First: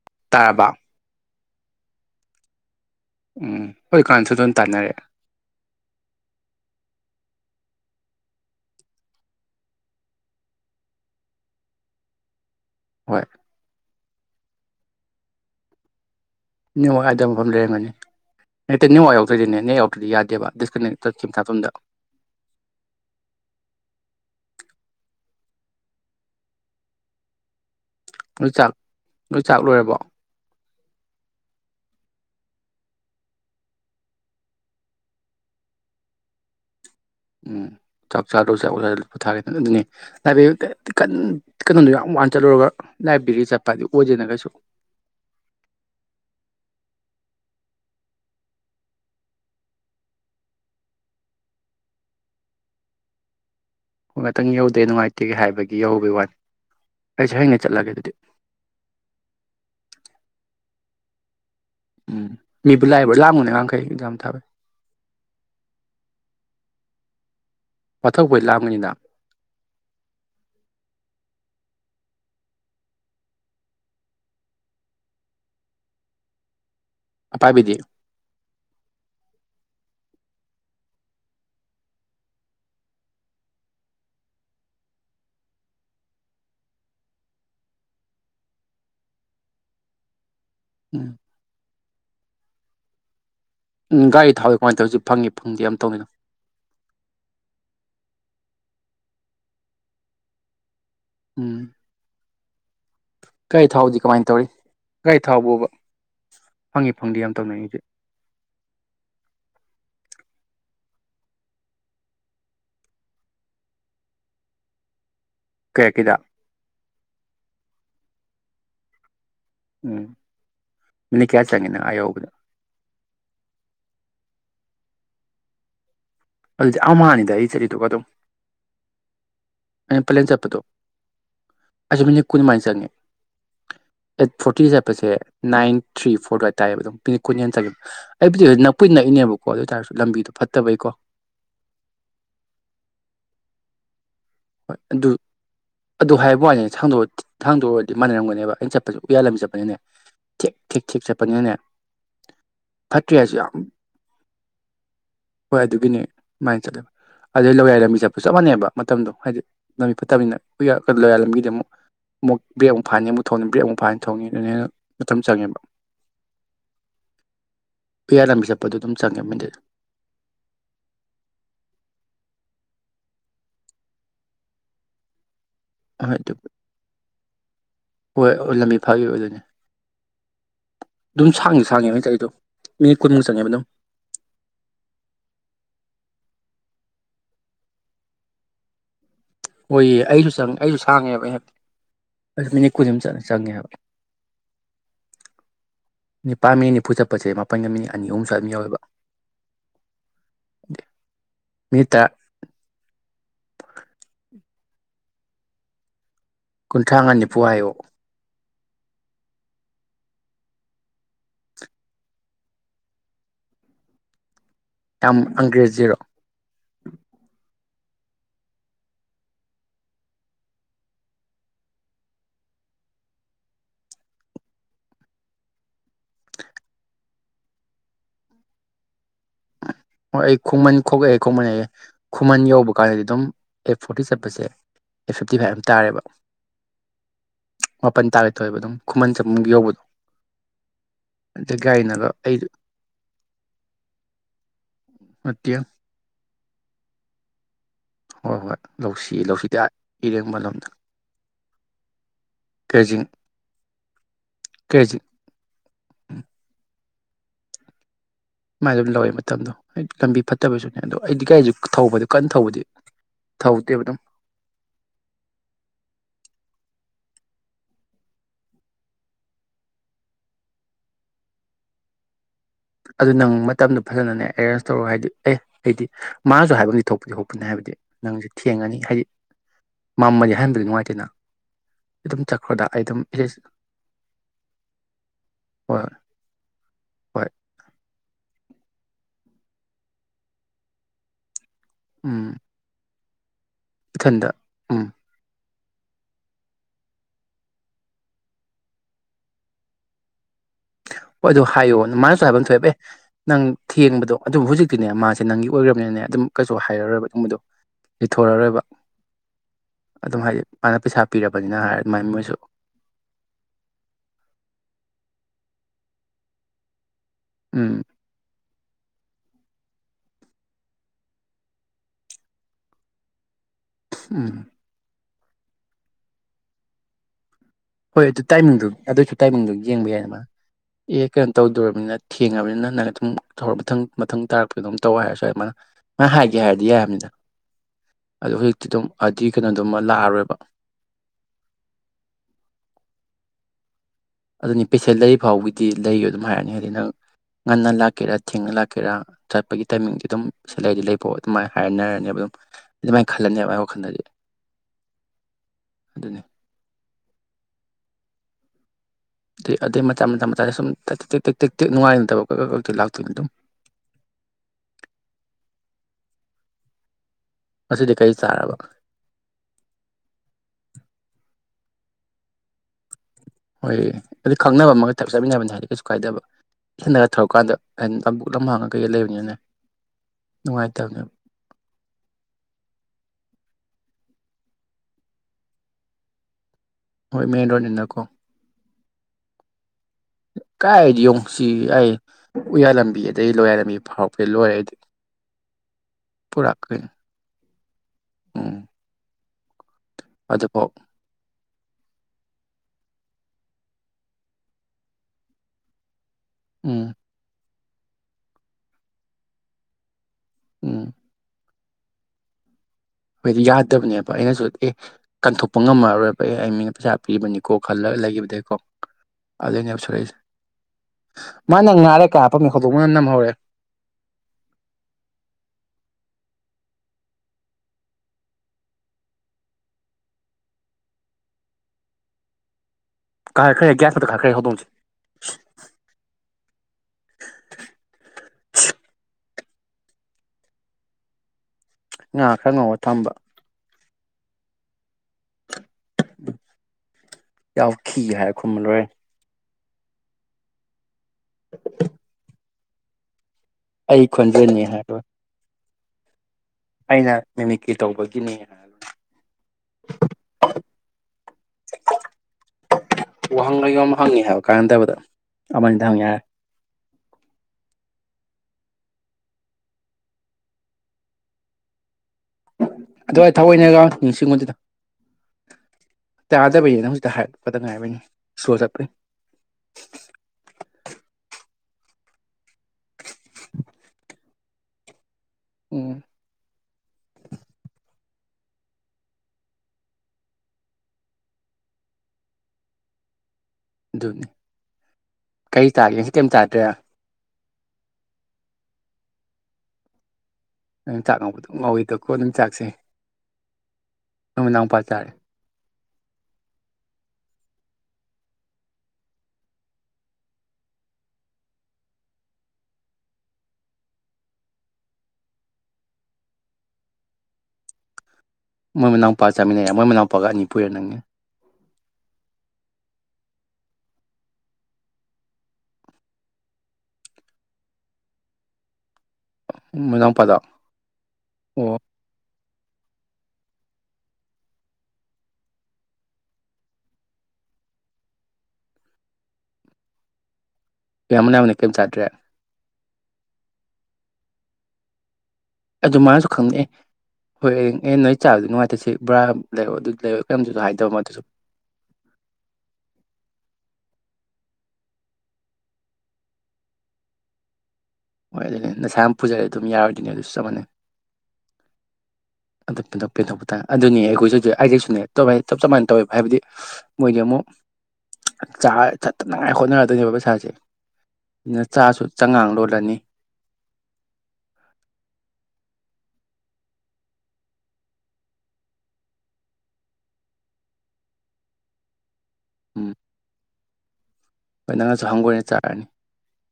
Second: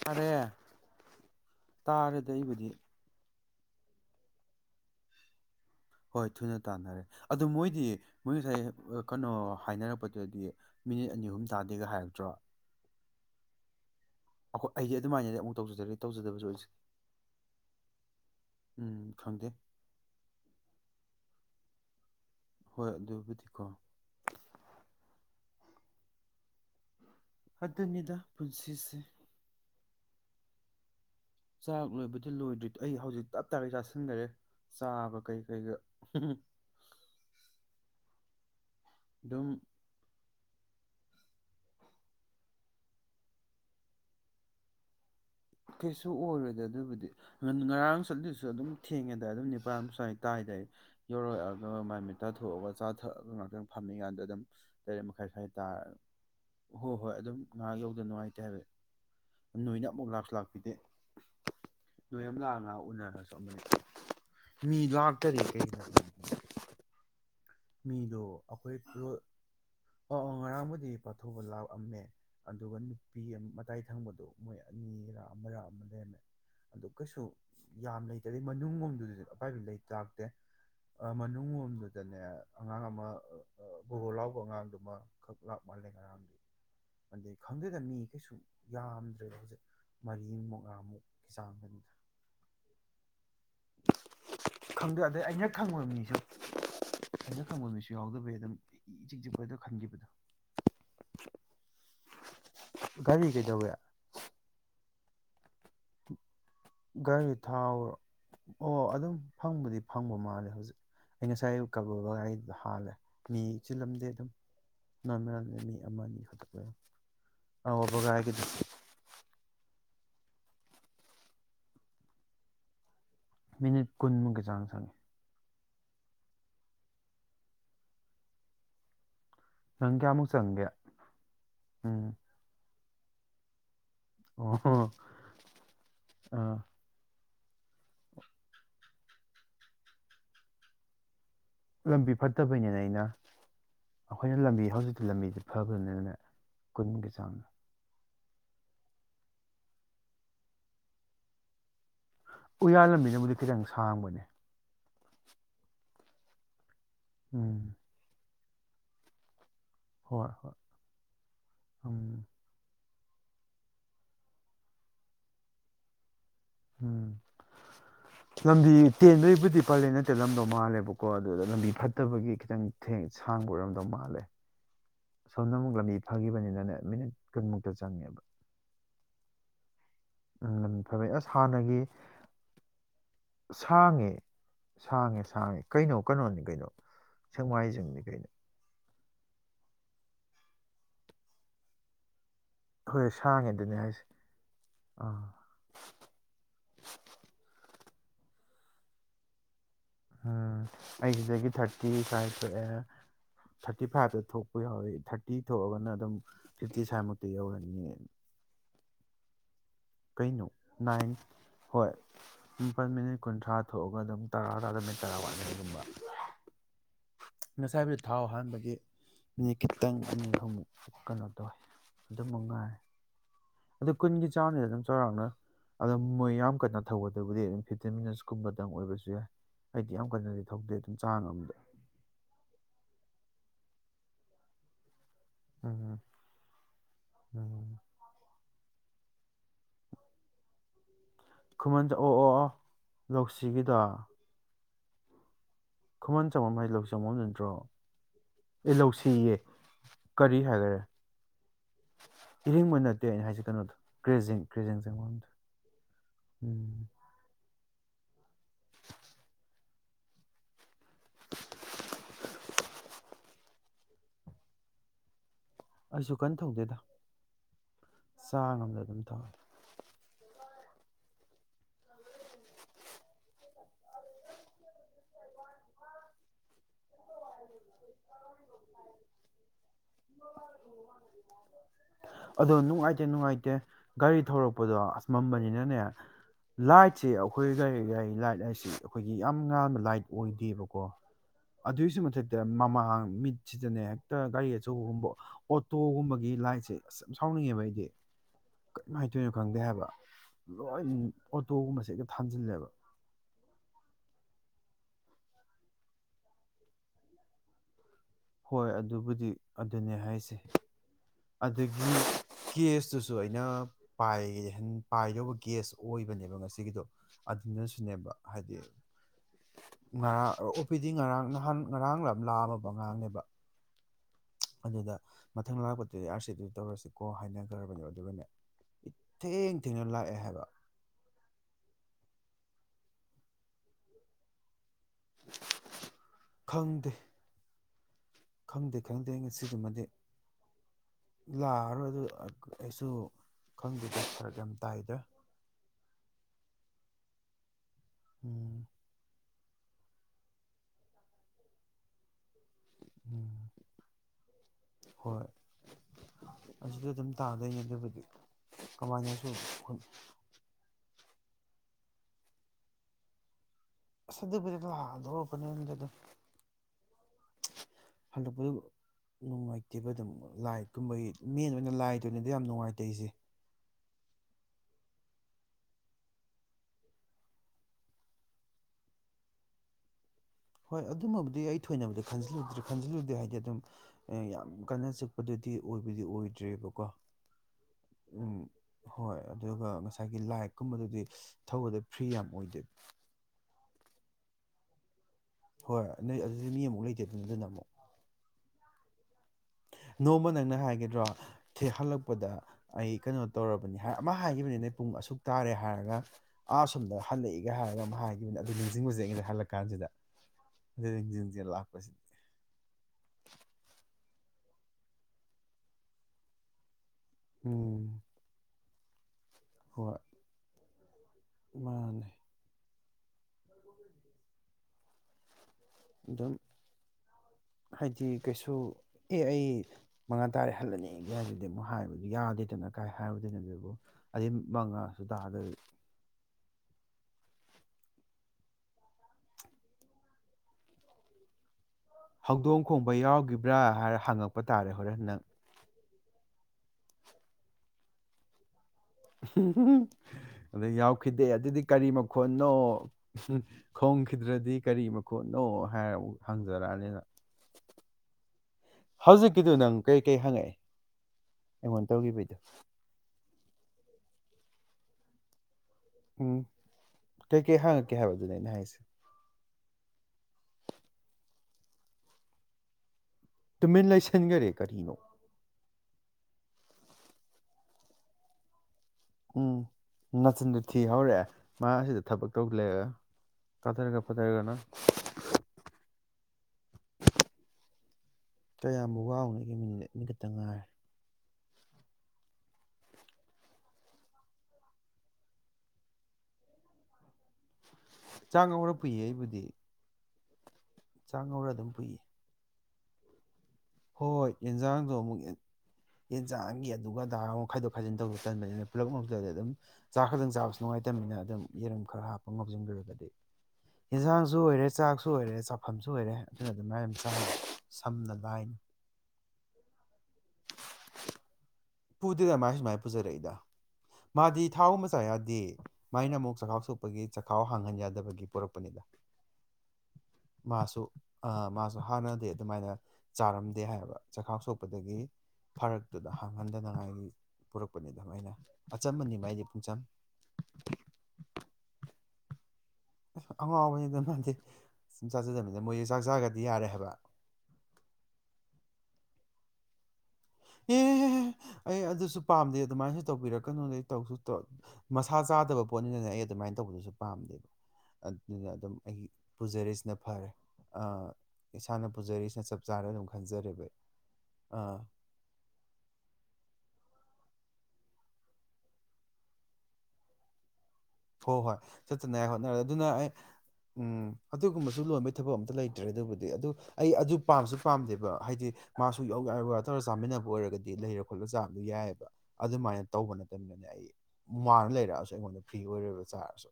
ꯇꯔꯦ ꯇꯥꯔꯕ ꯇꯥꯔꯦꯗꯤ ꯑꯩꯕꯨꯗꯤ ꯎꯝ ꯍꯣꯏ ꯀꯥꯟꯁꯨ ꯑꯗꯨꯝ ꯇꯥꯟꯅꯔꯛꯑꯦ ꯍꯣꯏ ꯊꯨꯅ ꯇꯥꯟꯅꯔꯦ ꯑꯗꯨ ꯃꯣꯏꯗꯤ ꯃꯣꯏ ꯉꯁꯥꯏ ꯀꯩꯅꯣ ꯍꯥꯏꯅꯔꯛꯄꯗꯨꯗꯤ ꯃꯤꯅꯤꯠ ꯑꯅꯤ ꯑꯍꯨꯝ ꯇꯥꯗꯦꯒ ꯍꯥꯏꯔꯛꯇ꯭ꯔꯣ ꯍꯣꯏ ꯑꯩꯈꯣꯏ ꯑꯩꯗꯤ ꯑꯗꯨꯃꯥꯏꯅꯗꯤ ꯑꯃꯨꯛ ꯇꯧꯖꯔꯤ ꯅꯤꯌꯣꯋꯥ ꯍꯥꯏꯥꯏꯗꯕ ꯃꯐꯝ ꯂꯩꯔꯝꯒꯅꯤ ꯅꯛꯇꯦ ꯎꯝ ꯅꯤꯠꯉ ꯈꯪꯗꯦ ꯌꯥꯎꯗꯣꯏꯗꯤꯅꯦ ꯅꯦ ꯌꯥꯎꯗ꯭ꯔꯗꯤ ꯌꯥꯗꯦꯕ ꯗꯤꯁꯀ ꯁꯝ ꯀꯥꯐꯝꯗ ꯍꯣꯏ ꯑꯗꯨꯕꯨꯗꯤꯀꯣ ꯑꯗꯨꯅꯤꯗ ꯅꯣꯏ ꯆꯥꯛ ꯄꯨꯟꯁꯤꯁꯦ ꯅꯣꯏ ꯆꯥꯛ ꯂꯣꯏꯔꯕꯣ ꯆꯥꯛ ꯂꯣꯏꯕꯗꯤ ꯂꯣꯏꯗ꯭ ꯑꯩ ꯍꯧꯖꯤꯛ ꯇꯞꯇꯥꯥꯒꯩ ꯆꯥꯁꯤꯟꯈꯔꯦ ꯆꯥꯒ ꯀꯩ ꯀꯩꯒ ꯎꯝ ꯆꯥꯛ ꯗꯣ ꯑꯣꯖꯥ ꯄꯊꯥꯔꯦꯗ ꯑꯗꯨꯝ ꯑꯗꯨꯅꯤ ꯀꯟ ꯀꯩꯅꯣꯗꯣ ꯌꯥꯝ ꯋꯥꯅ ꯆꯠꯂꯨꯔꯒ ꯂꯥꯏꯕ꯭ꯔꯦꯔꯤ ꯆꯠꯄꯗꯤ ꯑꯣꯏꯗꯦꯅ ꯀꯩꯁꯨ ꯀꯩꯁꯨ ꯑꯣꯏꯔꯗ ꯑꯗꯨꯕꯨꯗꯤ ꯉꯔꯥꯡ ꯆꯠꯂꯤꯁꯨ ꯑꯗꯨꯝ ꯊꯦꯡꯉꯦꯗ ꯑꯗꯨꯝ ꯅꯤꯄꯥꯥꯟ ꯃꯈꯥꯏ ꯇꯥꯏꯗ ꯌꯧꯔꯛꯑꯒ ꯃꯥꯏꯃꯤꯠ ꯇꯥꯊꯣꯛꯑꯒ ꯆꯥꯊꯛꯑꯒ ꯉꯥꯛꯇꯪ ꯐꯝꯃꯤꯀꯥꯟꯗ ꯑꯗꯨꯝ ꯉꯥꯛꯇꯪ ꯌꯧꯗꯦ ꯇꯔꯦꯠ ꯃꯈꯥꯏ ꯅꯨꯡꯉꯥꯏꯇꯦꯒ ꯁ꯭ꯋꯥꯏ ꯍꯥꯏꯕꯒꯤ ꯇꯥꯔ ꯌꯧꯍꯧꯕꯩ ꯋꯥꯅꯤ ꯍꯣꯏ ꯍꯣꯏ ꯑꯩꯁꯨ ꯑꯗꯨꯝ ꯍꯌꯦꯡꯗꯩ ꯉꯥꯏꯍꯥꯛ ꯆꯠꯂꯒꯦ ꯌꯧꯗꯅ ꯑꯗꯨꯗꯤ ꯅꯨꯡꯉꯥꯏꯇꯦ ꯍꯥꯏꯕ ꯅꯣꯏꯅ ꯑꯃꯨꯛ ꯂꯥꯛꯁꯤ ꯇꯥꯛꯄꯤꯗꯦ ꯅꯣꯏ ꯎꯝ ꯑꯝ ꯂꯥꯛꯑ ꯉꯥꯛ ꯃꯤꯕꯨ ꯂꯥꯛꯏꯕ꯭ꯔꯥ ꯎꯅꯔꯁꯨ ꯂꯥꯛꯑꯝꯒꯅꯤ ꯑꯉꯥꯡꯈꯩ ꯑꯦꯛꯖꯥꯝ ꯊꯥꯕꯩ ꯃꯤ ꯂꯥꯛꯇꯔꯤ ꯀꯩ ꯃꯤꯗꯣ ꯋꯥꯊꯧꯕꯣꯏ ꯂꯥꯛꯑꯝꯒꯅꯤꯗ ꯑꯩꯈꯣꯏ ꯑ ꯑ ꯉꯔꯥꯡꯕꯨꯗꯤ ꯄꯥꯊꯧꯍꯣꯏ ꯂꯥꯛ ꯂꯥꯛꯑꯝꯃꯦ ꯑꯗꯨꯒ ꯅꯨꯄꯤ ꯃꯇꯥꯏ ꯊꯪꯕꯗꯣ ꯃꯣꯏ ꯑꯅꯤꯔꯥ ꯑꯃꯔꯥ ꯑꯃ ꯂꯩꯔꯝꯃꯦ ꯑꯗꯨ ꯀꯩꯁꯨ ꯑꯄꯥꯏꯕꯤꯗꯤ ꯌꯥꯝ ꯂꯩꯇ꯭ꯔꯦ ꯃꯅꯨꯡꯂꯣꯝꯗꯨꯗꯗꯤ ꯑꯄꯥꯏꯕ ꯂꯩ ꯂꯥꯛꯇꯦ ꯑ ꯃꯅꯨꯡꯉꯣꯝꯗꯨꯗꯅꯦ ꯑꯉꯥꯡ ꯑꯃ ꯕꯣꯕꯣ ꯂꯥꯎꯕ ꯑꯉꯥꯡꯗꯨꯃꯥꯈꯛ ꯂꯥꯛ ꯃꯥꯜꯂꯦ ꯉꯔꯥꯡꯗꯤ ꯑꯗꯩ ꯈꯪꯗꯦꯗ ꯃꯤ ꯀꯩꯁꯨ ꯌꯥꯝꯗ꯭ꯔꯦ ꯍꯧꯖꯤꯛ ꯃꯔꯤꯃꯨꯛ ꯃꯉꯥꯃꯨꯛꯀꯤ ꯎꯝ ꯆꯥꯡꯗꯅꯤꯗ꯫ ꯎꯝ ꯒꯥꯔꯤ ꯊꯥꯎꯗꯤ ꯀꯃꯥꯏꯅ ꯇꯧꯔꯤ ꯈꯪꯗꯦ ꯍꯧꯖꯤꯛ ꯑꯗꯩ ꯐꯪꯉꯤ ꯑꯩꯅ ꯐꯪꯗꯦ ꯌꯥꯝ ꯈꯪꯕ ꯇꯧꯅꯩꯗꯣ ꯃꯤꯁꯨ ꯑꯩꯅ ꯈꯪꯕ ꯃꯤꯁꯨ ꯌꯥꯎꯗꯕꯩ ꯑꯗꯨꯝ ꯏ ꯆꯤꯛ ꯆꯤꯛꯄꯗꯣ ꯈꯟꯈꯤꯕꯗꯣ ꯎꯝ ꯒꯥꯔꯤ ꯊꯥꯎꯗꯤ ꯀꯃꯥꯏꯅ ꯇꯧꯔꯤ? ꯒꯥꯔꯤ ꯊꯥꯎꯕꯣꯕ ꯒꯥꯔꯤ ꯊꯥꯎ ꯑꯣ ꯑꯗꯨꯝ ꯐꯪꯕꯨꯗꯤ ꯐꯪꯕ ꯃꯥꯜꯂꯦ ꯍꯧꯖꯤꯛ꯫ ꯑꯩ ꯉꯁꯥꯏ ꯑꯌꯨꯛ ꯀꯥꯕꯨꯜꯕꯥꯏꯗꯨꯗ ꯍꯥꯜꯂꯦ ꯃꯤ ꯆꯤꯜꯂꯝꯗꯦ ꯑꯗꯨꯝ꯫ [unintelligible] ꯃꯤ ꯀꯌꯥ ꯑꯃ ꯀꯤꯗ ꯑꯅꯤ ꯈꯛꯇ ꯂꯩꯔꯝꯃꯦ ꯑꯧ ꯋꯥꯕꯒꯥꯏꯒꯤꯗꯨ ꯎꯝ ꯃꯤꯅꯤꯠ ꯀꯌꯥ ꯆꯪꯉꯤ ꯅꯪ ꯑ ꯌꯧꯕꯗ? ꯃꯤꯅꯤꯠ ꯀꯨꯟꯃꯨꯛꯀꯤ ꯆꯥꯡ ꯆꯪꯉꯤ꯫ ꯑꯗꯨꯗꯤ ꯑꯥꯝꯍꯥꯅꯤꯗ ꯑꯩ ꯆꯠꯂꯤꯗꯨꯒ ꯑꯗꯨꯝ꯫ ꯅꯪ ꯑꯩꯅ ꯀꯌꯥꯃꯨꯛ ꯄꯂꯦꯟ ꯆꯠꯄꯗꯣ ꯆꯪꯒꯦ ꯎꯝ ꯑꯩꯁꯨ ꯃꯤꯅꯠ ꯀꯨꯟ ꯃꯥꯏ ꯆꯪꯉꯦ꯫ ꯑꯦꯠ ꯐꯣꯔꯇꯤ ꯑꯣꯍꯣ ꯆꯠꯄꯁꯦ ꯅꯥꯏꯟ ꯊ꯭ꯔꯤ ꯐꯣꯔ ꯑꯥ ꯑꯗꯨꯋꯥꯏ ꯇꯥꯏꯌꯦꯕ ꯑꯗꯨꯝ ꯄ꯫ ꯀꯨꯟ ꯍꯦꯟ ꯆꯪꯉꯦ ꯑꯩꯕꯨꯗꯤ ꯍꯧꯖꯤ ꯅꯛꯄꯨ ꯅꯛꯏꯅꯦꯕꯀꯣ ꯑꯗꯨ ꯑꯣꯏꯇꯥꯔꯁꯨ ꯂꯝꯕꯤꯗꯣ ꯐꯠꯇꯕꯩꯀꯣ ꯂꯝꯕꯤ ꯐꯠꯇꯕꯩꯅꯤꯅꯦ ꯑꯩꯅ ꯑꯈꯣꯏꯅ ꯂꯝꯕꯤ ꯍꯣꯏ ꯑꯗꯨ ꯍꯧꯖꯤꯛꯇꯤ ꯂꯝꯕꯤꯁꯦ ꯐꯕ ꯑꯗꯨ ꯍꯥꯏꯕ ꯋꯥꯅꯦ ꯊꯥꯡꯗꯣꯛꯑ ꯊꯥꯡꯗꯣꯔꯑꯗꯤ ꯃꯥꯟꯅꯔꯝꯒꯅꯦꯕ ꯑꯩꯅ ꯆꯠꯄꯁꯨ ꯎꯌꯥꯜꯂꯝ ꯆꯠꯄꯅꯤꯅꯦ ꯊꯦꯛ ꯊꯦꯛ ꯊꯦꯛ ꯆꯠꯄꯅꯤꯅꯅꯦ‌ ꯎꯌꯥꯜꯂꯝꯕꯤꯅꯕꯨꯗꯤ ꯈꯤꯇꯪ ꯁꯥꯡꯕꯅꯦ꯫ ꯍꯣꯏ ꯑꯗꯨꯒꯤꯅꯦ ꯑꯗꯨꯃꯥꯏꯅ ꯆꯠꯂꯦ꯫ ꯑꯗꯨꯗꯩ ꯎꯝ ꯂꯒꯥꯏꯔꯝꯃꯤ ꯆꯠꯄ ꯆꯞ ꯃꯥꯟꯅꯩꯕ ꯃꯇꯝꯗꯣ ꯍꯥꯏꯗꯤ ꯂꯝꯕꯤ ꯍꯣꯏ ꯐꯠꯇꯃꯤꯅ ꯍꯣꯏ ꯎꯌꯥ ꯈꯣꯏ ꯂꯣꯌꯥꯜꯂꯝꯒꯤꯗꯤ ꯎꯝ ꯑꯃꯨꯛ ꯕꯦ ꯑꯃꯨꯛ ꯐꯅꯤ ꯑꯃꯨꯛ ꯊꯧꯅꯤ ꯕ꯭ꯔꯦꯛ ꯑꯃꯨꯛ ꯐꯥꯏꯅꯤ ꯊꯧꯅꯤ ꯑꯗꯨꯅꯦꯅ ꯃꯇꯝ ꯆꯪꯉꯦꯕ ꯎꯝ ꯎꯌꯥꯟ ꯂꯝꯕꯤ ꯂꯝꯗꯤ ꯆꯠꯄꯗꯣ ꯑꯗꯨꯝ ꯆꯪꯉꯦꯕ ꯃꯤꯅꯤꯠ ꯇꯦꯟꯗꯣꯏꯕꯨꯗꯤ ꯄꯜꯂꯦ ꯅꯠꯇꯦ ꯆꯠꯂꯝꯗꯧ ꯃꯥꯜꯂꯦꯕꯀꯣ ꯑꯗꯨꯗ ꯂꯝꯕꯤ ꯐꯠꯇꯕꯒꯤ ꯈꯤꯇꯪꯦꯡ ꯁꯥꯡꯕ ꯑꯣꯏꯔꯝꯗꯧ ꯃꯥꯜꯂꯦ ꯁꯣꯝꯅ ꯑꯃꯨꯛ ꯂꯝꯕꯤ ꯍꯣꯏ ꯑꯗꯨ ꯐꯈꯤꯕꯅꯤꯅ ꯃꯤꯅꯤꯠ ꯀꯃ ꯂꯝꯕꯤ ꯐꯥꯒꯤ ꯑꯣꯏꯖ ꯎ ꯎ ꯐꯃꯦ ꯑꯁ ꯍꯥꯟꯅꯒꯤ ꯁꯥꯡꯉꯦꯕ ꯑꯩꯅ ꯆꯠꯂꯤꯗꯣ ꯃꯤꯅꯤꯠ ꯀꯨꯟꯃꯨꯛ ꯆꯪꯉꯦꯕ ꯑꯗꯨꯝ ꯁꯥꯡꯉꯦ ꯁꯥꯡꯉꯦ ꯁꯥꯡꯉꯦ ꯀꯩꯅꯣ ꯀꯩꯅꯣꯅꯤ ꯀꯩꯅꯣ ꯁꯦꯡꯃꯥꯏꯖꯤꯡꯅꯤ ꯀꯩꯅꯣ ꯍꯣꯏꯌꯦ ꯑꯩꯁꯨ ꯆꯪꯉꯦ ꯑꯩꯁꯨ ꯁꯥꯡꯉꯦꯕ ꯑꯩꯍꯤ ꯑꯁ ꯃꯤꯅꯤꯠ ꯀꯨꯟ ꯑꯃ ꯍꯣꯏ ꯆꯠꯅ ꯁꯥꯡꯉꯦ ꯆꯪꯉꯦ ꯍꯥꯏꯕ ꯑꯗꯨꯅꯦ ꯍꯥꯏꯁꯦ ꯑꯥ ꯅꯤꯄꯥꯥꯟ ꯃꯤ ꯅꯤꯐꯨ ꯆꯠꯄꯁꯦ ꯃꯥꯄꯟꯒ ꯃꯤꯅꯤ ꯑꯅꯤ ꯑꯍꯨꯝ ꯁ꯭ꯋꯥꯏ ꯑꯗꯨꯝ ꯌꯥꯎꯋꯦꯕ ꯎꯝ ꯑꯩꯁꯤꯗꯒꯤ ꯊꯥꯔꯇꯤ ꯃꯤꯅꯤꯠꯇ ꯐꯥꯏꯚ ꯊꯣꯛꯑꯦ ꯊꯥꯔꯇꯤ ꯐꯥꯏꯚꯇ ꯊꯣꯛ ꯌꯥꯎꯋꯦ ꯊꯥꯔꯇꯤ ꯊꯣꯛꯑꯒꯅ ꯑꯗꯨꯝ ꯀꯤꯤ ꯀꯨꯟꯊ꯭ꯔꯥꯉꯥ ꯁꯥꯏꯃꯠꯇ ꯅꯤꯐꯨ ꯍꯥꯏꯌꯣ ꯌꯧꯔꯅꯤ ꯀꯩꯅꯣ ꯅꯥꯏꯟ ꯍꯣꯏ ꯃꯥꯄꯥꯜ ꯃꯤꯅꯤꯠ ꯀꯨꯟꯊ꯭ꯔꯥ ꯊꯣꯛꯑꯒ ꯑꯗꯨꯝ ꯇꯔꯥ ꯇꯥꯗ ꯃꯤꯠ ꯇꯔꯥ ꯌꯥꯝ ꯋꯥꯠꯅꯤ ꯑꯗꯨꯒꯨꯝꯕ ꯑꯪꯒ꯭ꯔꯦꯖꯤꯔꯣ ꯉꯁꯥꯏꯕꯨꯗꯤ ꯊꯥꯎ ꯑꯍꯥꯟꯕꯒꯤ ꯃꯤꯅꯤꯠ ꯈꯤꯇꯪ ꯑꯅꯤꯨꯛ ꯀꯩꯅꯣ ꯇꯧꯋꯦ ꯑꯗꯨꯝ ꯉꯥꯏꯦ ꯑꯗꯨ ꯀꯨꯟꯒꯤ ꯆꯥꯡꯝꯁꯤꯗ ꯑꯗꯨꯝ ꯆꯔꯥꯛꯅ ꯑꯗꯣ ꯃꯣꯏ ꯌꯥꯝ ꯀꯟꯅ ꯊꯧꯒꯗꯕꯨꯗꯤꯟ ꯐꯤꯞꯇꯤꯟ ꯃꯤꯅꯠꯁ ꯀꯨꯝꯕꯗꯪ ꯑꯣꯏꯕꯁꯨ ꯌꯥꯏ ꯑꯩꯗꯤ ꯌꯥꯝ ꯍꯣꯏ ꯑꯩ ꯀꯟꯅꯗꯤ ꯊꯧꯗꯦ ꯈꯨꯃꯟ ꯑꯗꯨꯝ ꯈꯣꯛꯂꯛꯑꯦ ꯆꯥꯡ ꯑꯃꯗ ꯈꯨꯃꯟꯑꯦ ꯈꯨꯃꯟ ꯌꯧꯕ ꯀꯥꯟꯗꯗꯤ ꯑꯗꯨꯝ ꯑꯦ ꯐꯣꯔꯇꯤ ꯆꯠꯄꯁꯦ ꯑꯦꯠ ꯐꯤꯞꯇꯤ ꯐꯥꯏꯚ ꯑꯃ ꯎꯝ ꯇꯥꯔꯦꯕ ꯎꯝ ꯃꯥꯄꯜ ꯇꯥꯒ ꯊꯣꯛꯣꯛꯑꯦꯕ ꯑꯗꯨꯝ ꯈꯨꯃꯟ ꯆꯐꯝ ꯌꯧꯕꯗꯣ ꯒꯥꯏꯅꯂꯣ ꯑꯩꯗꯨ ꯂꯧꯁꯤꯒꯤꯗ ꯑꯌꯥ ꯈꯨꯃꯟ ꯆꯃꯝ ꯍꯥꯏꯗꯤ ꯂꯧ ꯆꯃꯝ ꯅꯠꯇ꯭ꯔꯣ ꯍꯣꯏ ꯍꯣꯏ ꯑꯦ ꯂꯧꯁꯤ ꯂꯧꯁꯤꯌꯦ ꯂꯧꯁꯤꯗꯤ ꯑꯥ ꯀꯔꯤ ꯏꯔꯦꯡꯕ ꯂꯣꯝꯗ ꯍꯥꯏꯈꯔꯦ ꯏꯔꯤꯡꯕ ꯀꯦꯔꯖꯤꯡ ꯅꯠꯇꯦ ꯑꯩꯅ ꯍꯥꯏꯁꯤ ꯀꯩꯅꯣꯗꯣ ꯀ꯭ꯔꯦꯖꯤꯡ ꯀ꯭ꯔꯦꯖꯤꯡ ꯀꯦꯔꯖꯤꯡ ꯆꯗ ꯎꯝ ꯁꯨꯃꯥꯏꯅ ꯑꯗꯨꯝ ꯂꯧꯋꯦ ꯃꯇꯝꯗꯣ ꯑꯩ ꯂꯝꯕꯤ ꯐꯠꯇꯕꯁꯨꯅꯦ ꯑꯗꯣ ꯑꯩꯗꯤ ꯒꯥꯔꯤꯁꯨ ꯊꯧꯕꯗ ꯀꯟꯅ ꯊꯧꯕꯗꯤ ꯊꯧꯗꯦꯕ ꯑꯗꯨꯝ ꯑꯩꯁꯨ ꯀꯟꯅ ꯊꯧꯗꯦꯗ ꯆꯥꯅꯕꯝꯗ ꯑꯗꯨꯝ ꯊꯧ ꯑꯗꯨ ꯅꯪ ꯃꯇꯝꯗꯨ ꯐꯖꯅꯅꯦ ꯑꯦꯔꯦꯟꯖ ꯇꯧꯔ ꯍꯥꯏꯗꯤ ꯑꯦ ꯑꯩꯗꯤ ꯃꯥꯁꯨ ꯍꯥꯏꯐꯝꯗꯤ ꯊꯣꯛꯄꯗꯤ ꯍꯄꯅꯤ ꯍꯥꯏꯕꯗꯤ ꯅꯪꯁ ꯊꯦꯡꯉꯅꯤ ꯍꯥꯏꯗꯤ ꯃꯝꯃꯗꯤ ꯍꯟꯕꯗꯤ ꯅꯨꯡꯉꯥꯏꯇꯦꯅ ꯑꯗꯨꯝ ꯑꯗꯣ ꯆꯠꯈ꯭ꯔꯣꯗ ꯑꯩ ꯑꯗꯨꯝ ꯅꯨꯡꯉꯥꯏꯇꯦ ꯅꯨꯡꯉꯥꯏꯇꯦ ꯒꯥꯔꯤ ꯊꯧꯔꯛꯄꯗꯣ ꯑꯁ ꯃꯝꯕꯅꯤꯅꯅꯦ ꯍꯣꯏ ꯂꯥꯏꯠꯁꯦ ꯍꯣꯏ ꯑꯩꯈꯣꯏ ꯌꯥꯏ ꯌꯥꯏ ꯂꯥꯏꯠ ꯍꯥꯏꯁꯤ ꯑꯩꯈꯣꯏꯒꯤ ꯌꯥꯝ ꯉꯥꯟꯕ ꯂꯥꯏꯠ ꯑꯣꯏꯗꯦꯕꯀꯣ ꯑꯗꯨꯒꯤꯁꯨ ꯎꯝ ꯃꯊꯠꯇ ꯃꯃꯥ ꯍꯥꯡ ꯃꯤ ꯁꯤꯗꯅꯦ ꯍꯦꯛꯇ ꯏꯊꯟꯗ ꯒꯥꯔꯤ ꯎꯝ ꯑꯆꯧꯕꯒꯨꯝꯕ ꯑꯣꯇꯣꯒꯨꯝꯕꯒꯤ ꯂꯥꯏꯠꯁꯦ ꯑ ꯁꯥꯎꯅꯤꯡꯉꯦꯕ ꯑꯩꯗꯤ ꯀꯝꯥꯏꯇꯣꯏꯅꯣ ꯈꯪꯗꯦ ꯍꯥꯏꯕ ꯂꯣꯏ ꯍꯣꯏ ꯑꯗꯨ ꯍꯥꯏꯌꯣ ꯑꯣꯇꯣꯒꯨꯝꯕꯁꯦ ꯍꯦꯛꯇ ꯃꯥꯅꯁꯨ ꯍꯥꯏꯐꯝ ꯑꯃ ꯊꯣꯛꯑꯦꯕ ꯊꯥꯝꯖꯤꯜꯂꯦꯕ ꯑꯦ ꯅꯪ ꯊꯦꯡꯕꯗꯣ ꯑꯗꯨꯕꯨ ꯍꯧꯖꯤꯛ ꯑꯗꯨꯅꯦ ꯃꯥꯁꯦ ꯅꯪꯒꯤ ꯑꯣꯏꯈ꯭ꯔꯕꯅꯤꯅꯅꯦ ꯑꯗꯨꯝ ꯀꯩꯁꯨ ꯍꯥꯏꯔꯔꯣꯏꯕ ꯑꯗꯨꯨꯝꯝꯕꯗꯣ ꯍꯣꯏ ꯑꯗꯨꯕꯨꯗꯤ ꯑꯗꯨꯅꯦ ꯑꯗꯨꯝ ꯍꯥꯏꯁꯦ ꯍꯥꯏꯗꯤ ꯃꯥꯅ ꯄꯩꯁꯥ ꯄꯤꯔꯕꯅꯤꯅ ꯍꯥꯏꯔ ꯑꯗꯒꯤ ꯑꯗꯨꯃꯥꯏꯅ ꯃꯣꯏꯁꯨ ꯀꯦꯁꯇꯨꯁꯨ ꯑꯩꯅ ꯄꯥꯏ ꯄꯥꯏꯗꯧꯕ ꯀꯦꯁꯇꯣ ꯑꯣꯏꯕꯅꯦꯕ ꯉꯁꯤꯒꯤꯗꯣ ꯎꯝ ꯑꯗꯨꯅꯁꯨꯅꯦꯕ ꯍꯥꯏꯗꯤ ꯉꯔꯥꯡ ꯑꯣ ꯄ ꯗꯤ ꯉꯔꯥꯡ ꯅꯍꯥꯟ ꯉꯔꯥꯡ ꯂ ꯂꯥꯛꯑꯕ ꯉꯥꯡꯅꯦꯕ ꯕꯥ ꯎꯝ ꯑꯗꯨꯗ ꯃꯊꯪ ꯂꯥꯛꯄꯗꯨꯗꯤ ꯑꯥꯔ ꯁꯤ ꯇꯤꯗ ꯇꯧꯔꯁꯤꯀꯣ ꯍꯥꯏꯅ ꯍꯣꯏ ꯑꯗꯨ ꯇꯥꯏꯃꯤꯡꯗꯨ ꯑꯗꯨꯏꯁꯨ ꯇꯥꯏꯃꯤꯡꯗꯨꯣ ꯊꯦꯡꯅ ꯌꯦꯡꯕ ꯂꯥꯛꯑꯦ ꯌꯥꯏꯗꯃ ꯍꯥꯏꯕ ꯑꯦ ꯀꯩꯅꯣ ꯇꯧꯗꯣꯔꯕꯅꯤꯅ ꯊꯦꯡꯉꯕꯅꯤꯅ ꯅꯪꯅ ꯑꯗꯨꯝꯔ ꯃꯊꯪ ꯃꯊꯪ ꯇꯥꯔꯛꯄ ꯑꯗꯨꯝ ꯇꯧ ꯍꯥꯏꯔꯁꯨ ꯑꯩ ꯃꯥ ꯃꯥꯅ ꯍꯥꯏꯒꯦ ꯍꯥꯏꯔꯗꯤ ꯈꯪꯗꯦ ꯌꯥꯔꯕꯅꯤꯅ ꯈꯪꯗꯦ ꯈꯪꯗꯦ ꯉꯁꯤꯗꯨꯃꯗꯤ ꯂꯥꯛꯑꯔꯣꯏꯕ ꯂꯥꯛꯑꯔꯣꯏ ꯑꯗꯨ ꯨ ꯈꯪꯗꯦ ꯑꯗꯨꯅꯤ ꯄꯦꯁꯦꯟ ꯂꯩꯔꯤ ꯐꯥꯎꯕꯒꯤꯗꯤ ꯂꯩ ꯑꯗꯨꯝ ꯍꯥꯏꯔꯅꯤ ꯍꯥꯏꯗꯤ ꯅꯪ ꯉꯟꯅ ꯂ ꯂꯥꯛ ꯀꯦꯔꯥ ꯊꯦꯡ ꯎꯝ ꯂꯥꯛ ꯀꯦꯔꯥ ꯆꯠꯄꯒꯤ ꯇꯥꯏꯃꯤꯡꯗꯤ ꯑꯗꯨꯝ ꯁꯤꯂꯗꯤ ꯂꯩꯕꯣ ꯑꯗꯨꯃꯥꯏꯅ ꯍꯥꯏꯅꯔꯅꯦꯕ ꯑꯗꯨꯝ ꯑꯗꯨꯃꯥꯏꯅ ꯎꯝ ꯈꯜꯂꯅꯤ ꯃꯥꯏ ꯋꯥꯈꯜꯗꯗꯤ ꯍꯣꯏ ꯑꯗꯨꯅꯤ ꯇꯥꯗ ꯌꯦꯖꯕꯗꯤ ꯑꯗꯨꯗꯩ ꯃꯆꯥ ꯃꯆꯥ ꯃꯆꯥꯦ ꯁꯨꯝ ꯇꯦꯛ ꯇꯦꯛ ꯅꯨꯡꯉꯥꯏꯅꯗꯕ ꯀ ꯀ ꯀꯛꯆꯦ ꯂꯥꯛꯇꯣꯏꯅꯤ ꯑꯗꯨꯝ ꯑꯁ ꯑꯗꯨꯕꯤꯔ ꯂꯥꯛꯗꯄꯅꯤꯗ ꯑꯗꯨ ꯉꯁꯤꯗꯤ ꯀꯔꯤ ꯍꯟꯗꯛꯄꯗꯨ ꯆꯥꯔꯕ ꯅꯨꯡꯉꯥꯏꯇꯦꯕ ꯑꯗꯨꯝ ꯂꯥꯏꯛꯀꯨꯝꯕꯒꯤꯦꯟ ꯑ ꯂꯥꯏꯗꯣꯏꯅꯤꯗꯤ ꯌꯥꯝ ꯅꯨꯡꯉꯥꯏꯇꯦ ꯑꯩꯁꯦ ꯍꯣꯏ ꯑꯗꯨ ꯈꯪꯅꯕ ꯑꯃꯒꯞ ꯆꯠꯃꯤꯟꯅꯕꯅꯤ ꯍꯥꯏꯗꯤ ꯀꯩꯁꯨ ꯀꯥꯏꯗꯕ ꯏꯊꯟꯅꯔ ꯊꯧꯔꯀꯥꯟꯗ ꯂꯕꯨꯛ ꯂꯝꯍꯥꯡꯉ ꯀꯩꯀ ꯂꯩꯕꯅꯤꯅꯦ ꯍꯣꯏ ꯑꯗꯨꯃꯕꯨꯗꯤ ꯑꯩ ꯊꯣꯏꯅꯕꯨꯗꯤ꯭ꯔ ꯈꯟꯖꯤꯜꯂꯨꯗ꯭ꯔꯦ ꯍꯥꯏꯗꯤ ꯑꯗꯨꯝ ꯌꯥꯝ ꯀꯟꯅ ꯆꯤꯄꯗꯨꯗꯤ ꯑꯣꯏꯕꯗꯤ ꯑꯣꯏꯗ꯭ꯔꯦꯕꯀꯣ ꯍꯣꯏ ꯃꯦꯟ ꯔꯣꯗꯅꯤꯅꯀꯣ ꯎꯝ ꯍꯣꯏ ꯑꯗꯨꯒ ꯉꯁꯥꯏ ꯀꯥꯏꯗꯤ ꯌꯦꯡꯉ ꯁꯤ ꯑꯩ ꯌꯥꯝ ꯑꯣꯏꯗꯦ ꯎꯌꯥꯜꯂꯝꯕꯤ ꯑꯗꯩ ꯂꯣꯌꯥꯂꯝꯕꯤ ꯐꯥꯎꯕ ꯐꯂ ꯑꯣꯏꯔ ꯍꯥꯏꯗꯤ ꯍꯣꯏ ꯍꯣꯏ ꯅꯣꯏ ꯑꯗꯨꯗꯤ ꯃꯤ ꯑꯃꯨꯛ ꯂꯩꯇꯦꯗꯅꯤ ꯑꯗꯨꯅ ꯑꯃꯨꯛ ꯎꯝ ꯅꯣꯡꯃ ꯅꯪꯅ ꯑꯗꯨꯐꯥꯎ ꯍꯥꯏꯒꯗ꯭ꯔꯣ ꯊꯦꯛꯍꯜꯂꯛꯄꯗ ꯑꯩ ꯀꯩꯅꯣ ꯇꯧꯔꯕꯅꯤ ꯑꯃ ꯍꯥꯏꯈꯤꯕꯅꯤꯅꯦ ꯄꯨꯡ ꯑꯁꯨꯛ ꯇꯥꯔꯦ ꯍꯥꯏꯔꯒ ꯑꯥ ꯎꯝ ꯁꯗꯔ ꯍꯂ ꯂꯩ ꯍꯥꯏꯔꯒ ꯑꯃ ꯍꯥꯏꯈꯤꯕꯅꯤ ꯑꯗꯨ ꯅꯤꯡꯁꯤꯡꯕꯁꯦ ꯑꯩꯩꯅ ꯍꯜꯂꯛ ꯀꯥꯟꯁꯤꯗ [unintelligible] [inaudible] ꯎꯝ ꯑꯩꯈꯣꯏꯗꯤ ꯌꯥꯗꯕꯅꯦꯕ ꯑꯩꯅꯁꯨ ꯑꯦ ꯀꯟꯊꯣꯛꯄ ꯉꯝꯃꯔꯣꯏꯕ ꯑꯦ ꯑꯩ [unintelligible] ꯄꯤꯕꯅꯤꯀꯣ ꯎꯝ ꯈꯜꯂꯒ ꯂꯩꯈꯤꯕꯗꯩꯀꯣ ꯑꯗꯩꯅꯦꯕ ꯍꯣꯏ ꯁꯣꯏꯔꯛꯏꯁꯦ ꯃꯥꯅ ꯃꯥꯅꯦ ꯉꯥꯏꯍꯥꯛ ꯂꯩꯔꯒ [unintelligible] [unintelligible] ꯑꯗꯨꯝ ꯍꯥꯏꯗꯤ ꯀꯩꯁꯨ ꯑꯦ ꯑꯩ ꯃꯉꯥ ꯇꯥꯔꯦ ꯍꯜꯂꯅꯤꯒꯦ ꯍꯥꯏꯗꯨꯗꯤ ꯑꯃꯨꯛ ꯍꯥꯏꯕꯗꯨ ꯌꯥꯗꯦꯗꯅ ꯀꯥꯏ ꯍꯥꯏꯔꯨꯗꯣꯏꯅ ꯑꯗꯨꯕꯨ ꯀꯥꯈꯠꯈ꯭ꯔꯦ ꯒ꯭ꯌꯥꯁ ꯃꯊꯛ ꯀꯥꯈꯠꯈ꯭ꯔꯦ ꯑꯗꯨꯗꯩꯩ ꯍꯧꯗꯣꯡꯁꯦ ꯃꯉꯥꯁꯨ ꯇꯥꯍꯜꯂꯗꯤ [unintelligible] ꯉꯥ ꯈꯔ ꯍꯧꯗꯣꯡ ꯉꯧꯔ ꯈꯣꯡꯕ ꯊꯝꯕ ꯌꯥꯎꯈꯤꯕ꯭ꯔꯥ ꯍꯥꯏꯔ ꯍꯥꯡꯉꯛꯄ ꯇꯥꯔꯦ ꯍꯣꯔꯦꯟ ꯅꯪ ꯌꯥꯎꯈꯤ ꯍꯥꯏꯔ ꯈꯨꯝꯃ ꯂꯣꯏꯔꯦ ꯑꯗꯩ ꯌꯥꯎ ꯈꯤꯗꯦ ꯑꯗꯨꯗꯤ ꯀꯔꯤ ꯃꯈꯣꯟꯅꯣ ꯎꯝ ꯑꯩ ꯈꯣꯡꯈꯤꯗ꯭ꯔꯗꯤ ꯈꯣꯟꯖꯦꯜꯅꯤ ꯀꯔꯤ ꯍꯥꯏꯔ ꯂꯣꯏꯔꯦ ꯃꯈꯣꯟꯅꯣ ꯍꯥꯏ ꯍꯪꯖꯔꯛꯑꯅꯤꯃꯛ ꯑꯩꯅ ꯃꯤꯃꯤꯀ꯭ꯔꯤ ꯇꯧꯕꯒꯤꯅꯤ ꯍꯥꯏꯔ ꯂꯣꯏꯔꯦ ꯍꯧꯖꯤꯛꯀꯤꯗꯨ ꯅꯪ ꯀꯩꯀꯩ ꯍꯪꯉꯛꯑꯦ ꯑꯩꯉꯣꯟꯗ ꯇꯧꯈꯤꯕꯩꯗꯨ ꯋꯥꯍꯪꯒ ꯌꯣꯝ ꯍꯪꯉꯤ ꯍꯥꯏꯕ ꯀꯥꯟꯅꯗꯕꯗ ꯑꯃꯅꯤꯗ ꯍꯪ ꯌꯥꯔꯦ ꯎꯝ ꯀꯩ ꯀꯩ ꯍꯪꯉꯛꯀꯦ ꯍꯥꯏꯕ [inaudible] ꯑꯗꯨ ꯊꯑꯣꯏꯅ ꯀ ꯇꯨꯃꯤꯟ ꯂꯩꯁꯟꯈꯔꯦ ꯅꯤꯡꯁꯤꯡꯉꯨꯗꯦꯗ ꯀꯔꯤꯅꯣ ꯇꯥꯗꯕꯩꯅꯤꯅ ꯍꯧꯖꯤꯛꯇ ꯍꯥꯏꯔꯛꯄꯗ ꯉꯥꯏꯔꯤꯕꯩꯅꯤ ꯁꯂ꯭ꯣ ꯆꯠꯄꯩ ꯎꯝ ꯅꯥꯆꯤꯟꯗꯨ ꯊꯤ ꯍꯧꯔꯛꯑꯦ ꯃꯥ ꯑꯁꯤꯗ ꯊꯕꯛ ꯇꯧ ꯂꯩꯔꯒ ꯀꯥꯗꯔꯒ ꯐꯗꯔꯒꯅ ꯎꯝ ꯀꯌꯥꯝ ꯋꯥꯎꯅꯦꯒꯦ ꯃꯤꯅꯤꯠ ꯑꯅꯤꯈꯛꯇ ꯉꯥꯏꯔꯦ ꯑꯗꯨꯅꯤ ꯀꯔꯤ ꯇꯥꯒꯦ ꯀꯩꯝ ꯇꯥꯗ꯭ꯔꯦ ꯆꯥꯡ ꯉꯧꯔ ꯄꯨꯏꯌꯦ ꯑꯩꯕꯨꯗꯤ ꯅꯪ ꯆꯥꯛ ꯉꯧꯔ ꯉꯧꯕꯗꯝ ꯑꯗꯨꯝ ꯄꯨꯏꯌꯦ ꯉꯧꯋꯤꯗꯀꯣ ꯅꯪ ꯆꯥꯛꯁꯦ ꯍꯣꯏ ꯃꯣꯏ ꯃꯅꯥꯎꯄꯥ ꯌꯦꯟꯁꯥꯡꯗꯣ ꯆꯥꯔꯦ ꯑꯃꯨꯛ ꯌꯦꯟꯁꯥꯡꯒꯤ ꯑꯗꯨꯒ ꯑꯗꯥꯒ ꯑꯃꯨꯛ ꯈꯥꯏꯗꯣꯛ ꯈꯥꯏꯖꯤꯟ ꯇꯧꯕꯗꯣ ꯇꯟꯕꯅꯤꯅ ꯄꯨꯜꯂꯞ ꯍꯧꯖꯜꯂꯦ ꯑꯗꯨꯝ ꯆꯥꯛ ꯈꯛꯇꯪ ꯆꯥꯕꯁꯨ ꯅꯨꯡꯉꯥꯏꯇꯕꯅꯤꯅ ꯑꯗꯨꯝ ꯌꯦꯔꯨꯝ ꯈꯔ ꯍꯥꯞꯄ ꯉꯥꯎꯁꯤꯟꯗꯣꯔꯤꯕ ꯌꯦꯟꯁꯥꯡꯁꯨ ꯑꯣꯏꯔꯦ ꯆꯥꯛꯁꯨ ꯑꯣꯏꯔꯦ ꯆꯥꯐꯝꯁꯨ ꯑꯣꯏꯔꯦ ꯑꯗꯨꯅ ꯑꯗꯨꯃꯥꯏ ꯆꯥꯏ ꯁꯝꯅ ꯂꯥꯏꯅ ꯃꯣꯏ ꯃꯅꯥꯎꯄꯥ ꯆꯥꯃꯤꯟꯅꯩꯌꯦ ꯃꯣꯏ ꯃꯅꯥꯎꯄꯥꯒ ꯑꯅꯤ ꯄꯨꯔꯦ ꯅꯪ ꯄꯨꯗꯦꯗ ꯃꯥꯏ ꯁꯨꯃꯥꯏꯅ ꯄꯨꯖꯔꯛꯏꯗ ꯃꯥꯗꯤ ꯊꯥꯎꯒꯨꯝ ꯆꯥ ꯌꯥꯗꯦ ꯃꯥꯏꯅ ꯑꯃꯨꯛ ꯆꯥꯛꯈꯥꯎ ꯁꯣꯛꯄꯒꯤ ꯆꯥꯛꯈꯥꯎ ꯍꯥꯡꯍꯟ ꯌꯥꯗꯕꯒꯤ ꯄꯣꯔꯛꯄꯅꯤꯗ ꯃꯅꯥꯎꯄꯥꯗꯣ ꯃꯥꯁꯨ ꯑ ꯑꯣ ꯃꯥꯁꯁꯨ ꯍꯥꯥꯅꯗ ꯑꯗꯨꯃꯥꯏꯅ ꯆꯥꯔꯝꯗꯦ ꯍꯥꯏꯌꯦꯕ ꯆꯈꯥꯎ ꯁꯣꯛꯄꯗꯒꯤ ꯐꯔꯛꯇꯨꯗ ꯍ ꯃꯥꯡꯍꯟꯊꯅꯉꯥꯏꯒꯤ ꯄꯨꯔꯛꯄꯅꯤ ꯑꯗꯨꯃꯥꯏꯅ ꯑꯆꯝꯕꯅꯤ ꯃꯥꯏꯗꯤ ꯄꯨꯡꯆꯝ ꯌꯥꯝ ꯃꯅꯅ ꯀꯩꯝ ꯆꯥꯗ꯭ꯔꯦ ꯑꯉꯥꯎꯕꯅꯤꯗꯥ ꯑꯗꯨ ꯃꯥꯅꯁꯨ ꯈꯪꯗꯦ ꯍꯣꯏ ꯑꯩꯅ ꯂꯣꯏ ꯆꯥꯕꯗꯣ ꯅꯨꯡꯉꯥꯏꯇꯦ ꯁꯤ ꯕꯣꯔꯥ ꯂꯩꯔꯛ ꯑꯗꯨ ꯂꯩ ꯑꯦꯍ ꯑꯩ ꯑꯗꯨꯁꯨ ꯄꯥꯝꯗꯦ ꯑꯗꯨꯃꯥꯏꯅꯁꯨ ꯇꯧꯕꯤꯔꯛꯀꯅꯨꯗ ꯇꯧ ꯗꯣ ꯃꯁꯥ ꯆꯥꯗꯕ ꯄꯣꯠꯅꯤꯅꯅꯦ ꯑꯩ ꯑꯗꯨꯃꯥꯏꯅ ꯇꯧꯕꯗꯨꯁꯨ ꯄꯥꯝꯗꯦꯕ ꯍꯣꯏ ꯑꯗꯨꯅ ꯑꯗꯨꯅꯦ ꯑꯗꯨꯝ ꯉꯁꯥ ꯑꯩ ꯌꯥꯝ ꯄꯨꯖꯔꯦ ꯑꯗꯨꯝ ꯄꯨꯖꯔꯤꯁꯤꯅ ꯌꯥꯔꯣꯏꯗꯣꯏꯅꯦ ꯐꯔꯦ ꯑꯗꯨꯁꯨ ꯆꯞ ꯃꯥꯟꯅꯩ ꯑꯥ ꯏꯁꯥꯅ ꯄꯨꯖꯔꯤꯁꯤꯅ ꯆꯞ ꯑꯗꯨ ꯆꯥꯅ ꯑꯗꯨꯝ ꯄꯦꯟꯊꯣꯛ ꯄꯦꯟꯊꯣꯛꯄꯗ ꯈꯟꯖꯔꯦꯕ ꯑꯗꯨꯅꯤꯅꯦ ꯑꯩꯈꯣꯏꯁꯨ ꯑꯥ ꯑꯩꯗꯁꯨꯅꯦ ꯇꯣꯚꯩ ꯆꯞ ꯆ ꯃꯥꯟꯅ ꯇꯧꯋꯦꯕ ꯍꯥꯏꯕꯗꯤ ꯃꯣꯏꯗꯤ ꯑꯃꯨꯛ ꯆꯥ ꯆꯠꯇꯅꯉꯥꯏ ꯍꯣꯠꯅꯔꯗꯣꯏꯅꯦꯕ ꯄꯩꯁꯥꯁꯦ ꯍꯣꯏ ꯍꯣꯏ ꯑꯗꯨꯅ ꯆꯥꯁꯨ ꯆꯠꯇꯅꯉꯥꯏ ꯆꯉꯥꯡ ꯍꯣꯠꯅꯔꯦ ꯑꯗꯨꯅ ꯂꯣꯜꯂꯅꯤ ꯑꯩ ꯎꯝ ꯑꯗꯨꯒꯨꯝꯕꯁꯨ ꯂꯣꯟꯕꯩ ꯊꯕꯛ ꯑꯝꯇ ꯂꯩꯇ꯭ꯔꯦ ꯑꯗꯨꯕꯨꯗꯤ ꯑꯗꯨ ꯑꯩ ꯑꯗꯨ ꯄꯥꯝꯁꯨ ꯄꯥꯝꯗꯦꯕ ꯍꯥꯏꯗꯤ ꯃꯥꯁꯨ ꯋꯥꯔ ꯇꯧꯔ ꯆꯥꯃꯤꯟꯅꯕ ꯑꯣꯏꯔꯒꯗꯤ ꯂꯩꯔ ꯈꯣꯠꯂ ꯆꯥꯕꯗꯨ ꯌꯥꯏꯑꯕ ꯑꯗꯨꯃꯥꯏꯅ ꯎꯝ ꯇꯧꯕ ꯅꯠꯇꯕꯅꯤ [inaudible] ꯃꯥꯥꯜꯂꯥ ꯍꯣꯏ ꯂꯩꯔꯦ ꯅꯪꯅꯁꯨ ꯑꯥꯁꯦ ꯑꯩꯉꯣꯟꯗ ꯍꯪꯒꯣꯏꯅ ꯐ꯭ꯔꯤ ꯆꯥꯔꯅꯤ ꯑꯣꯏꯔꯣꯏꯕ ꯆꯥꯔꯁꯨ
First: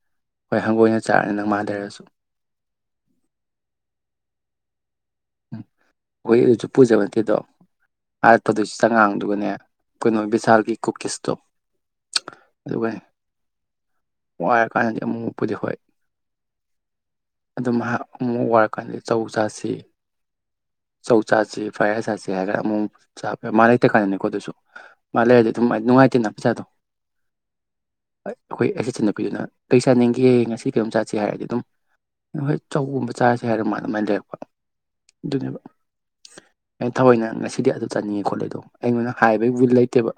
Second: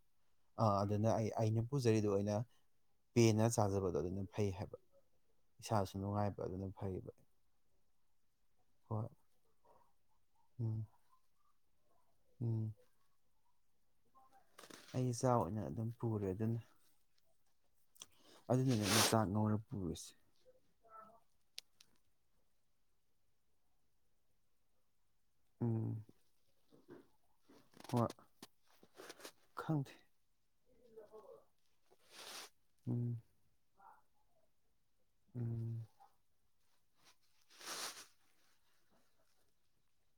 ꯍꯣꯏ ꯑꯥ ꯍꯪꯒꯣꯏꯅ ꯑꯗꯨꯅ ꯑꯩ ꯆꯥꯔꯅꯤ ꯅꯪ ꯃꯥ ꯑꯩꯅ ꯂꯩꯔꯁꯨ ꯄꯨꯖꯔꯤꯗꯣ ꯑꯣꯏꯅ ꯄꯦꯅ ꯆꯥꯖꯕꯗꯣ ꯑꯗꯨꯅ ꯐꯩ ꯍꯥꯏꯕ ꯎꯝ ꯏꯁꯥꯁꯨ ꯍꯣꯏ ꯅꯨꯡꯉꯥꯏꯕ ꯑꯗꯨꯅ ꯑꯗꯨꯁꯨ ꯄꯨꯖꯕ ꯐꯩꯌꯦꯕ ꯅꯠꯇꯦꯗꯣ ꯑꯥꯔꯄꯣꯗꯁꯨ ꯍꯣꯏ ꯆꯉꯥꯡꯗꯨꯒꯅꯦ ꯀꯩꯅꯣ ꯁꯥꯔꯒꯤ ꯎꯝ ꯀꯨꯀꯤꯁꯇꯣ ꯎꯝ ꯑꯗꯨ ꯀꯩ ꯋꯥꯏꯔꯀꯥꯟꯗꯗꯤ ꯑꯩ ꯑꯃꯨꯛ ꯆꯥ ꯃꯨꯛꯄꯨꯗꯤ ꯑꯣꯏꯅ ꯍꯣꯏ ꯑꯗꯨꯝ ꯄꯨꯔꯦ ꯑꯗꯨꯅ ꯑꯗꯨꯝ ꯍꯥꯏ ꯑꯃꯨꯛ ꯑꯗꯨꯅꯅꯦ ꯋꯥꯏꯔꯀꯥꯟꯗꯗꯤ ꯑꯩꯅ ꯆꯧ ꯆꯥꯛ ꯉꯧꯔ ꯆꯥꯁꯤ ꯄꯨꯔꯤꯁꯦ ꯆꯧ ꯆꯥꯁꯤ ꯐ꯭ꯔꯥꯏ ꯔꯥꯏꯁ ꯆꯥꯁꯤ ꯌꯥꯔꯦ ꯑꯃꯨꯛ ꯃꯥ ꯂꯩꯇꯦ ꯀꯥꯟꯗꯅꯤꯀꯣ ꯑꯗꯨꯁꯨ ꯃꯥ ꯂꯩꯔꯗꯤ ꯑꯗꯨꯝ ꯎꯝ ꯅꯨꯡꯉꯥꯏꯇꯦꯅ ꯄꯩꯁꯥꯗꯣ ꯍꯣꯏ ꯑꯩꯈꯣꯏ ꯑꯩꯆ ꯏꯠꯆꯤꯟꯅꯄꯤꯗꯨꯅ ꯀꯔꯤ ꯈꯪꯗꯦ ꯆꯥꯅꯤꯡꯒꯦ ꯉꯁꯤ ꯀꯩꯅꯣꯝ ꯆꯥꯁꯦ ꯍꯥꯏꯔꯗꯤ ꯑꯗꯨꯝ ꯍꯣꯏ ꯎꯝ ꯆꯧꯒꯨꯝꯕ ꯆꯥꯔꯁꯦ ꯍꯥꯏꯔ ꯃꯥꯜꯂꯦ ꯑꯗꯨ ꯃꯥꯏ ꯇꯧꯋꯦ ꯑꯩꯈꯣꯏ ꯑꯗꯨꯅꯦꯕꯥ ꯎꯝ ꯑꯩ ꯊꯑꯣꯏꯅ ꯉꯁꯤꯗꯤ ꯑꯗꯨ ꯆꯠꯅꯤꯡꯉꯦ ꯈꯣꯠꯂꯦ ꯑꯗꯣ ꯑꯩꯉꯣꯟꯗ ꯍꯥꯏꯕꯒꯤ ꯋꯤꯜ ꯂꯩꯇꯦꯕ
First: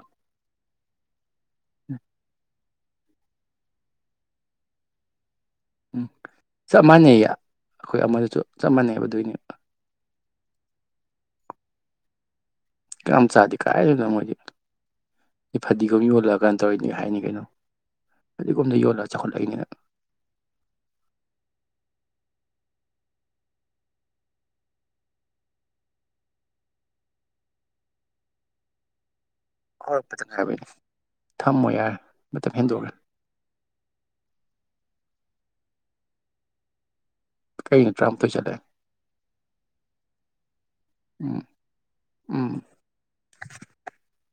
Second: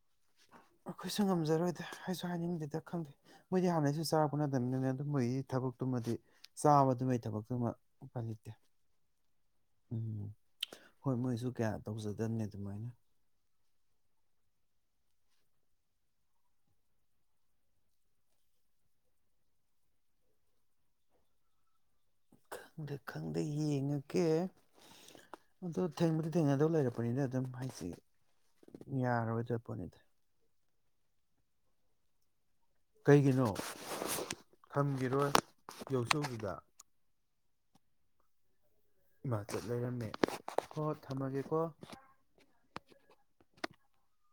ꯑꯩꯈꯣꯏꯁꯨ ꯉꯝꯖꯔꯣꯏꯗꯦ ꯍꯥꯏꯁꯨ ꯍꯥꯏꯅꯤꯡꯗꯦꯗ ꯈꯪꯗꯦ ꯃꯣꯏ ꯍꯥꯟꯅꯁꯤꯁꯨ ꯆꯔꯅ ꯃꯣꯏ ꯎꯝ ꯊꯕꯛꯇꯨꯃꯗꯤ ꯆꯞ ꯆꯥꯕꯗꯨꯃꯒꯤ ꯃꯥꯟꯅꯩꯌꯦ ꯊꯕꯛꯇꯨꯃ ꯑꯩꯈꯣꯏ ꯄ ꯑꯃꯗꯨꯁꯨ ꯂꯩꯇꯦ ꯆꯞ ꯃꯥꯟꯅꯩꯕ ꯑꯗꯨꯏꯅꯦ ꯎꯝ ꯍꯣꯏ ꯃꯣꯏꯁꯨ ꯀꯌꯥ ꯇꯧꯖꯗꯅꯤ ꯑꯗꯨꯃꯥꯏꯅ ꯀꯌꯥꯝ ꯆꯥꯗꯦ ꯀꯥꯏꯗꯅꯣ ꯃꯣꯏꯗꯤ ꯐꯗꯤꯒꯣꯝ ꯌꯣꯜꯂꯛꯑ ꯀꯥꯟꯅ ꯇꯧꯔꯤꯅꯤ ꯍꯥꯏꯅꯤ ꯀꯩꯅꯣ ꯐꯗꯤꯒꯣꯝꯗ ꯌꯣꯜꯂꯒ ꯆꯥꯎꯈꯠꯂꯛꯏꯅꯤꯅ ꯈꯪꯗꯦ ꯈꯪꯗꯦ ꯌꯦꯡꯉꯀꯦ ꯑꯗꯣ ꯊꯦꯡꯕꯗꯤ ꯊꯦꯡꯅꯗꯧ ꯂꯩꯔꯛꯄꯅꯤꯅ ꯑꯗꯨꯝ ꯍꯥꯏꯁꯤ ꯌꯥꯔꯣꯏ ꯍꯂꯄꯗꯅ ꯍꯥꯏꯕ ꯊꯝꯃꯣ ꯌꯥꯔꯦ ꯃꯇꯝ ꯍꯦꯟꯗꯣꯛꯈ꯭ꯔꯦ ꯀꯩꯒꯤꯅꯣ ꯈꯪꯒꯤꯔꯣꯏ ꯌꯧꯁꯧꯁꯤꯗ ꯀꯩ ꯅ ꯇ꯭ꯔꯝ ꯇ ꯆꯂ ꯏꯃꯥꯆꯠ ꯂꯩꯔꯝꯃꯦ ꯍꯣꯏ ꯎꯝ ꯊꯝꯃꯒꯦꯀꯣ ꯎꯝ [inaudible]